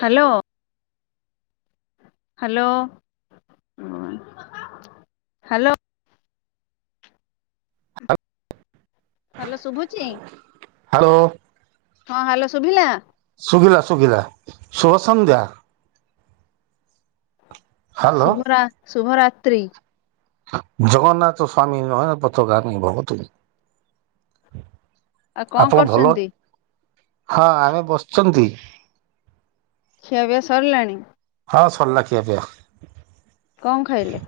Hello. Hello hello. Hello ଶୁଭୁଛି। Hello. ହଁ hello ସୁଭିଲା। ଶୁଭିଲା ଶୁଭିଲା ଶୁଭ ସନ୍ଧ୍ୟା। ହ୍ୟାଲୋ ଶୁଭ ରା ଶୁଭ ରାତ୍ରି। ଜଗନ୍ନାଥ ସ୍ଵାମୀ ନୟନ ପତ ଗାମୀ ଭବ ତୁମେ। ଆଉ କଣ ଆପଣ ଭଲ କରୁଛନ୍ତି ହଁ ଆମେ ବସିଛନ୍ତି। ଖିଆ ପିଆ ସରିଲାଣି। ହଁ ସରିଲା ଖିଆ ପିଆ। କଣ ଖାଇଲେ।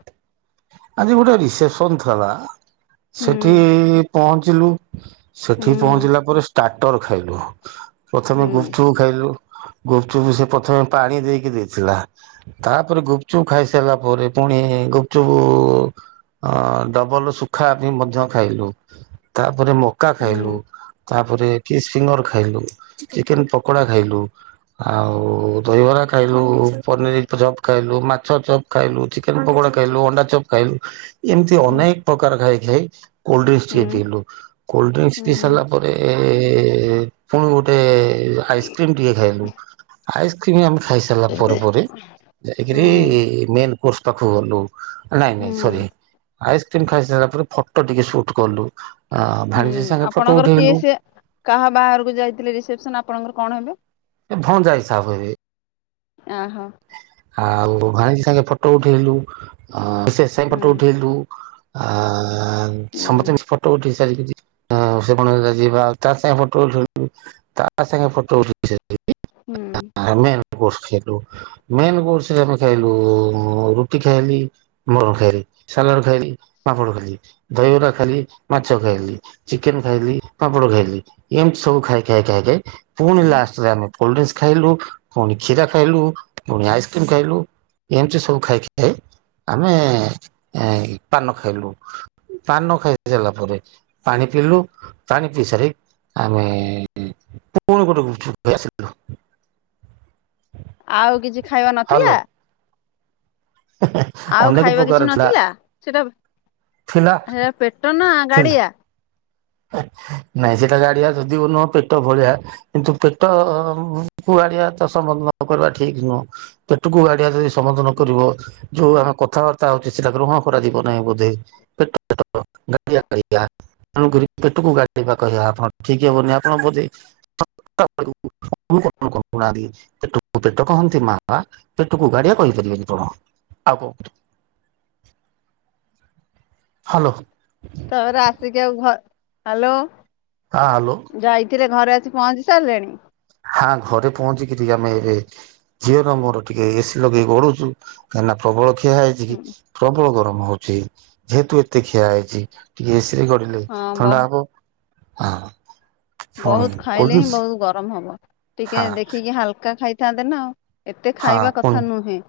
ଆଜି ଗୋଟେ ରିସେପସନ ଥିଲାଵା ହୁଁ ସେଠି ପହଞ୍ଚିଲୁ। ସେଠି ହୁଁ ପହଞ୍ଚିଲା ପରେ ଷ୍ଟାର୍ଟର ଖାଇଲୁ ପ୍ରଥମେ ଗୁପ ହୁଁ ଚୁପ୍ ଖାଇଲୁ। ଗୁପଚୁପ୍ ସେ ପ୍ରଥମେ ପାଣି ଦେଇକି ଦିଏ। ଥିଲା ତାପରେ ଗୁପଚୁପ ଖାଇସାରିଲା ପରେ ପୁଣି ଗୁପଚୁପ ଅ ଡବଲ ଶୁଖା ବି ମଧ୍ୟ ଖାଇଲୁ ତା ତାପରେ ମକା ଖାଇଲୁ ହୁଁ ତାପରେ କିସ୍ ଫିଙ୍ଗର ଖାଇଲୁ। ଚିକେନ ପକୋଡା ଖାଇଲୁ ଆଉ ଦହିବରା ଖାଇଲୁ। ଖାଇଲୁ ପନିର ଚପ୍ ଖାଇଲୁ, ମାଛ ଚପ୍ ଖାଇଲୁ, ଚିକେନ ପକୋଡା ଖାଇଲୁ, ଅଣ୍ଡା ଚପ୍ ଖାଇଲୁ। ଏମିତି ହୁଁ ଅନେକ ପ୍ରକାର ଖାଇ ଖାଇ କୋଲଡ୍ରିଙ୍କସ ହୁଁ ଟିକେ ପିଇଲୁ କୋଲଡ୍ରିଙ୍କସ ପିଇ ହୁଁ ସାରିଲା ପରେ ଏଁ ପୁଣି ଗୋଟେ ଆଇସ୍କ୍ରିମ ଟିକେ ଖାଇଲୁ ଆଇସ୍କ୍ରିମ ଆମ ସାରିଲା ପରେ ପରେ ହୁଁ ଯାଇକରି ମେନ୍ କୋର୍ସ ପାଖକୁ ଗଲୁ। ନାଇଁ ନାଇଁ ସରି ହୁଁ ଆଇସ୍କ୍ରିମ ଖାଇସାରିଲା ପରେ ଫଟୋ ଟିକେ ସୁଟ କଲୁ। ଆ ହୁଁ ଭାଣିଜୀ ସାଙ୍ଗେ ଫଟୋ ଆପଣଙ୍କର ଉଠେଇଲୁ କିଏ ସେ କାହା ବାହାରକୁ ଯାଇଥିଲେ ରିସେପସନ ଆପଣଙ୍କର କଣ ହେବେ। ଭଣଜା ହିସାବ ହେବେ। ଆ ହଁ। ଆଉ ଭଣଜୀ ସାଙ୍ଗେ ଫଟୋ ଉଠେଇଲୁ ବିଶେଷ ସାଙ୍ଗେ ହୁଁ ଫଟୋ ଉଠେଇଲୁ ଆ। ଆ ହୁଁ ସମସ୍ତ ମିଶି ଫଟୋ ଉଠେଇଲୁ। [inaudible] ସେ ଯିବା ଆଉ ତା ସାଙ୍ଗେ ଫଟୋ ଉଠେଇ ତା ସାଙ୍ଗେ ଫଟୋ ଉଠେଇ ହୁଁ [inaudible] ଆମେ ବସିଥିଲୁ। ମେ କୋରସ ରେ ଆମେ ଖାଇଲୁ ରୁଟି ଖାଇଲି ମର ଖାଇଲି ସାଲାଟ ଖାଇଲି। ପାପଡ଼ ଖାଇଲି ଦହି ଖାଇଲି ମାଛ ଖାଇଲି ଚିକେନ ଖାଇଲି ପାପଡ଼ ଖାଇଲି ଏମତି ସବୁ। ସବୁ ଖାଇ ଖାଇ ଖାଇକ ପୁଣି ହୁଁ ଲାଷ୍ଟରେ ଆମେ କୋଲଡ ଡ୍ରିଙ୍କସ ଖାଇଲୁ ପୁଣି କ୍ଷୀର ଖାଇଲୁ। ପୁଣି ଆଇସ୍କ୍ରିମ ଖାଇଲୁ ଏମିତି ସବୁ ଖାଇକି ଖାଇ ଆମେ ଏ ପାନ ଖାଇଲୁ। ପାନ ଖାଇସାରିଲା ପରେ, ପାଣି ପିଇଲୁ, ପାଣି ପିଇ ସାରି ଆମେ ପୁଣି ଗୋଟେଛୁ [unintelligible] ଆସଥିଲୁ। ଆଉ କିଛି ଖାଇବା ନଥିଲା? ଆଉ ଅନେକ ଖାଇବା ପ୍ରକାର କିଛି ଥିଲା ନଥିଲା? ସେଟା ଥିଲା ହେ ପେଟ ନା ଥିଲା ଗାଡିଆ। ନାଇଁ ସେଟା ଗାଡିଆ ଯଦି ନୁହଁ, ପେଟ ଭଳିଆ କିନ୍ତୁ ପେଟ କୁ ଆଡିଆ ତ ସମ୍ ନ କରିବା ଠିକ ନୁହଁ, ପେଟକୁ ଗାଡିଆ ଯଦି ସମ୍ବଧ ନ କରିବ। ଯୋଉ ଆମେ କଥାବାର୍ତ୍ତା ହଉଛେ ସେଟା ଗ୍ରହଣ କରାଯିବ ନାହିଁ ବୋଧେ, ପେଟ ପେଟ, ଗାଡିଆ ଗାଡିଆ। ଆଣ ପେଟକୁ [inaudible] ଗାଡିବା କରିବା ଆପଣ ଠିକ ହବନି ଆପଣ ବୋଧେ [unintelligible] [unintelligible] [inaudible] ହାଲୋ। ତାପରେ ଆସିକି ଆଉ ଘ, ହାଲୋ ହ୍ୟାଲୋ ଯାଇଥିଲେ ଘରେ ପହଞ୍ଚି ସାରିଲେଣି। ହଁ ଘରେ ପହଞ୍ଚି କିଛି ଆମେ ଏବେ ଝିଅର ମୋର ଟିକେ ଏସିି ଲଗେଇି ଗଢୁଛୁ। କାହିଁକିନା ପ୍ରବଳ ଖିଆ ହେଇଛି, ପ୍ରବଳ ଗରମ ହଉଛି, ଯେହେତୁ ଏତେ ଖିଆ ହେଇଛି, ଟିକେ ଗଡ଼ିଲେ ହଁ ବ ଥଣ୍ଡା ହବ, ହଁ। ପୁଣି ବହୁତ ଖାଇଲେ ହିଁ କୋଲଡ୍ରିଙ୍କସ୍ ବହୁତ ଗରମ ହବ, ଟିକେ ହଁ ଦେଖିକି ହାଲକା ଖାଇଥାନ୍ତେ ନା ଆଉ। ଏତେ ହଁ ଖାଇବା ପୁଣି କଥା ନୁହେଁ,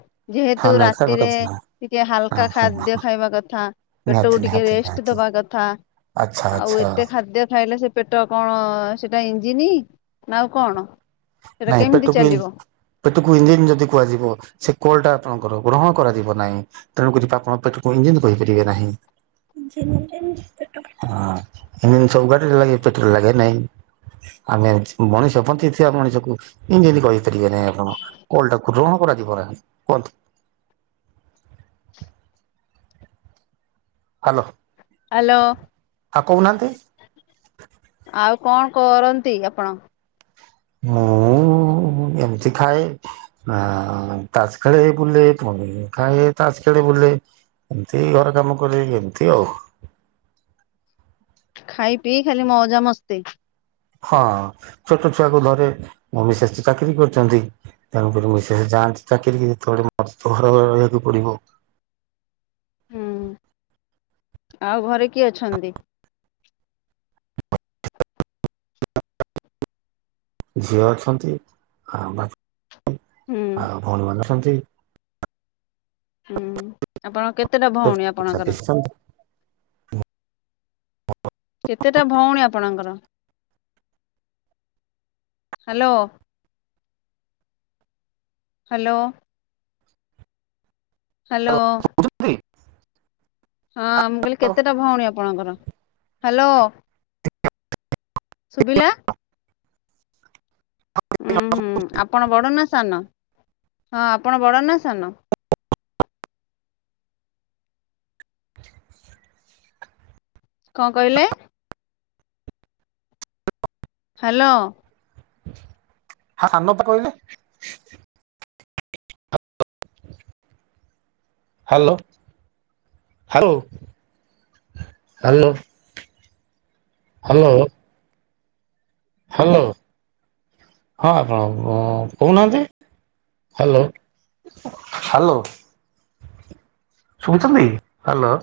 ହଁ ଯେହେତୁ ନାଇଁ ଖାଇବା ରାତିରେ କଥା ଟିକେ ହଁ ହାଲକା ହଁ ହଁ ଖାଦ୍ୟ ଖାଇବା କଥା। ନିହାତି ପେଟକୁ ଟିକେ ନିହାତି ରେଷ୍ଟ ନିହାତି ଦବା କଥା, ଆଚ୍ଛା ଆଉ ଆଚ୍ଛା ଏତେ ଖାଦ୍ୟ ଖାଇଲେ ସେ ପେଟ କଣ ସେଟା ଇଞ୍ଜିିନି ନା ଆଉ କଣ? ସେଟା ନାଇଁ କେମିତି ପେଟକୁ ଚାଲିବ? ପେଟକୁ ଇଞ୍ଜିିନ ଯଦି କୁହାଯିବ, ସେ କଲ୍ ଟା ଆପଣଙ୍କର ଗ୍ରହଣ କରାଯିବ ନାହିଁ, ତେଣୁ କରି ଆପଣ ପେଟକୁ ଇଞ୍ଜନ୍ କହିପାରିବେ ନାହିଁ। ହଁ ହେଲେ ସବୁ ଗାଡ଼ିରେ ଲାଗେ ପେଟ୍ରୋଲ ଲାଗେ ନାଇଁ। [unintelligible] ଆମେ ମଣିଷ ପ ସେ ମଣିଷକୁ ଇଞ୍ଜିନ କହିପାରିବେ ନାହିଁ ଆପଣ, କଲଟାକୁ ଗ୍ରହଣ କରାଯିବ ନାହିଁ, କୁହନ୍ତୁ? [inaudible] ହାଲୋ। ହାଲୋ, ଆଉ କହୁନାହାନ୍ତି। ଆଉ କଣ କରନ୍ତି ଆପଣ? ମୁଁ ଏମିତି ଖାଏ, ତାସ୍ ଖେଳେ ବୁଲେ, ପୁଣି ଖାଏ ତାସ୍ ଖେଳେ। ବୁଲେ ଏମିତି ଘର କାମ କରେ ଏମିତି ଆଉ। [inaudible] ଖାଇ ପିଇ ଖାଲି ମଜା ମସ୍ତି। ହଁ ଛୋଟ ଛୁଆକୁ ଧରେ, ମମି ସେ ତ ଚାକିରି କରିୁଛନ୍ତି, ତେଣୁକରି ମୁ ସେ ଚାକିରି ଯେତେବେଳେ [inaudible] ଘରେ ରହିବାକୁ ପଡିବ। [inaudible] ହୁଁ ଆଉ ଘରେ କିଏ ଅଛନ୍ତି? ଝିଅ ଅଛନ୍ତି, ଆ ହୁଁ ଆଉ ଭଉଣୀମାନେ ଅଛନ୍ତି। ହୁଁ, ଆପଣ କେତେଟା ଭଉଣୀ, ଆପଣଙ୍କର? କେତେଟା ଭଉଣୀ ଆପଣଙ୍କର? Hello hello. ହାଲୋ ହଁ, ମୁଁ କହିଲି କେତେଟା ଭଉଣୀ ଆପଣଙ୍କର? ହାଲୋ ଶୁବିଲା? ହୁଁ ହୁଁ ଆପଣ ବଡ଼ ନା ସାନ! ହଁ ଆପଣ ବଡ଼ ନା ସାନ? [inaudible] [inaudible] କଣ କହିଲେ? ହାଲୋ! ହଁ ସାନ ପା କହିଲି। Hello, hello, hello! Hello! Hello, ହଁ ଆପଣ କହୁନାହାନ୍ତି? Hello, hello! ଶୁଣୁଛନ୍ତି ହ୍ୟାଲୋ!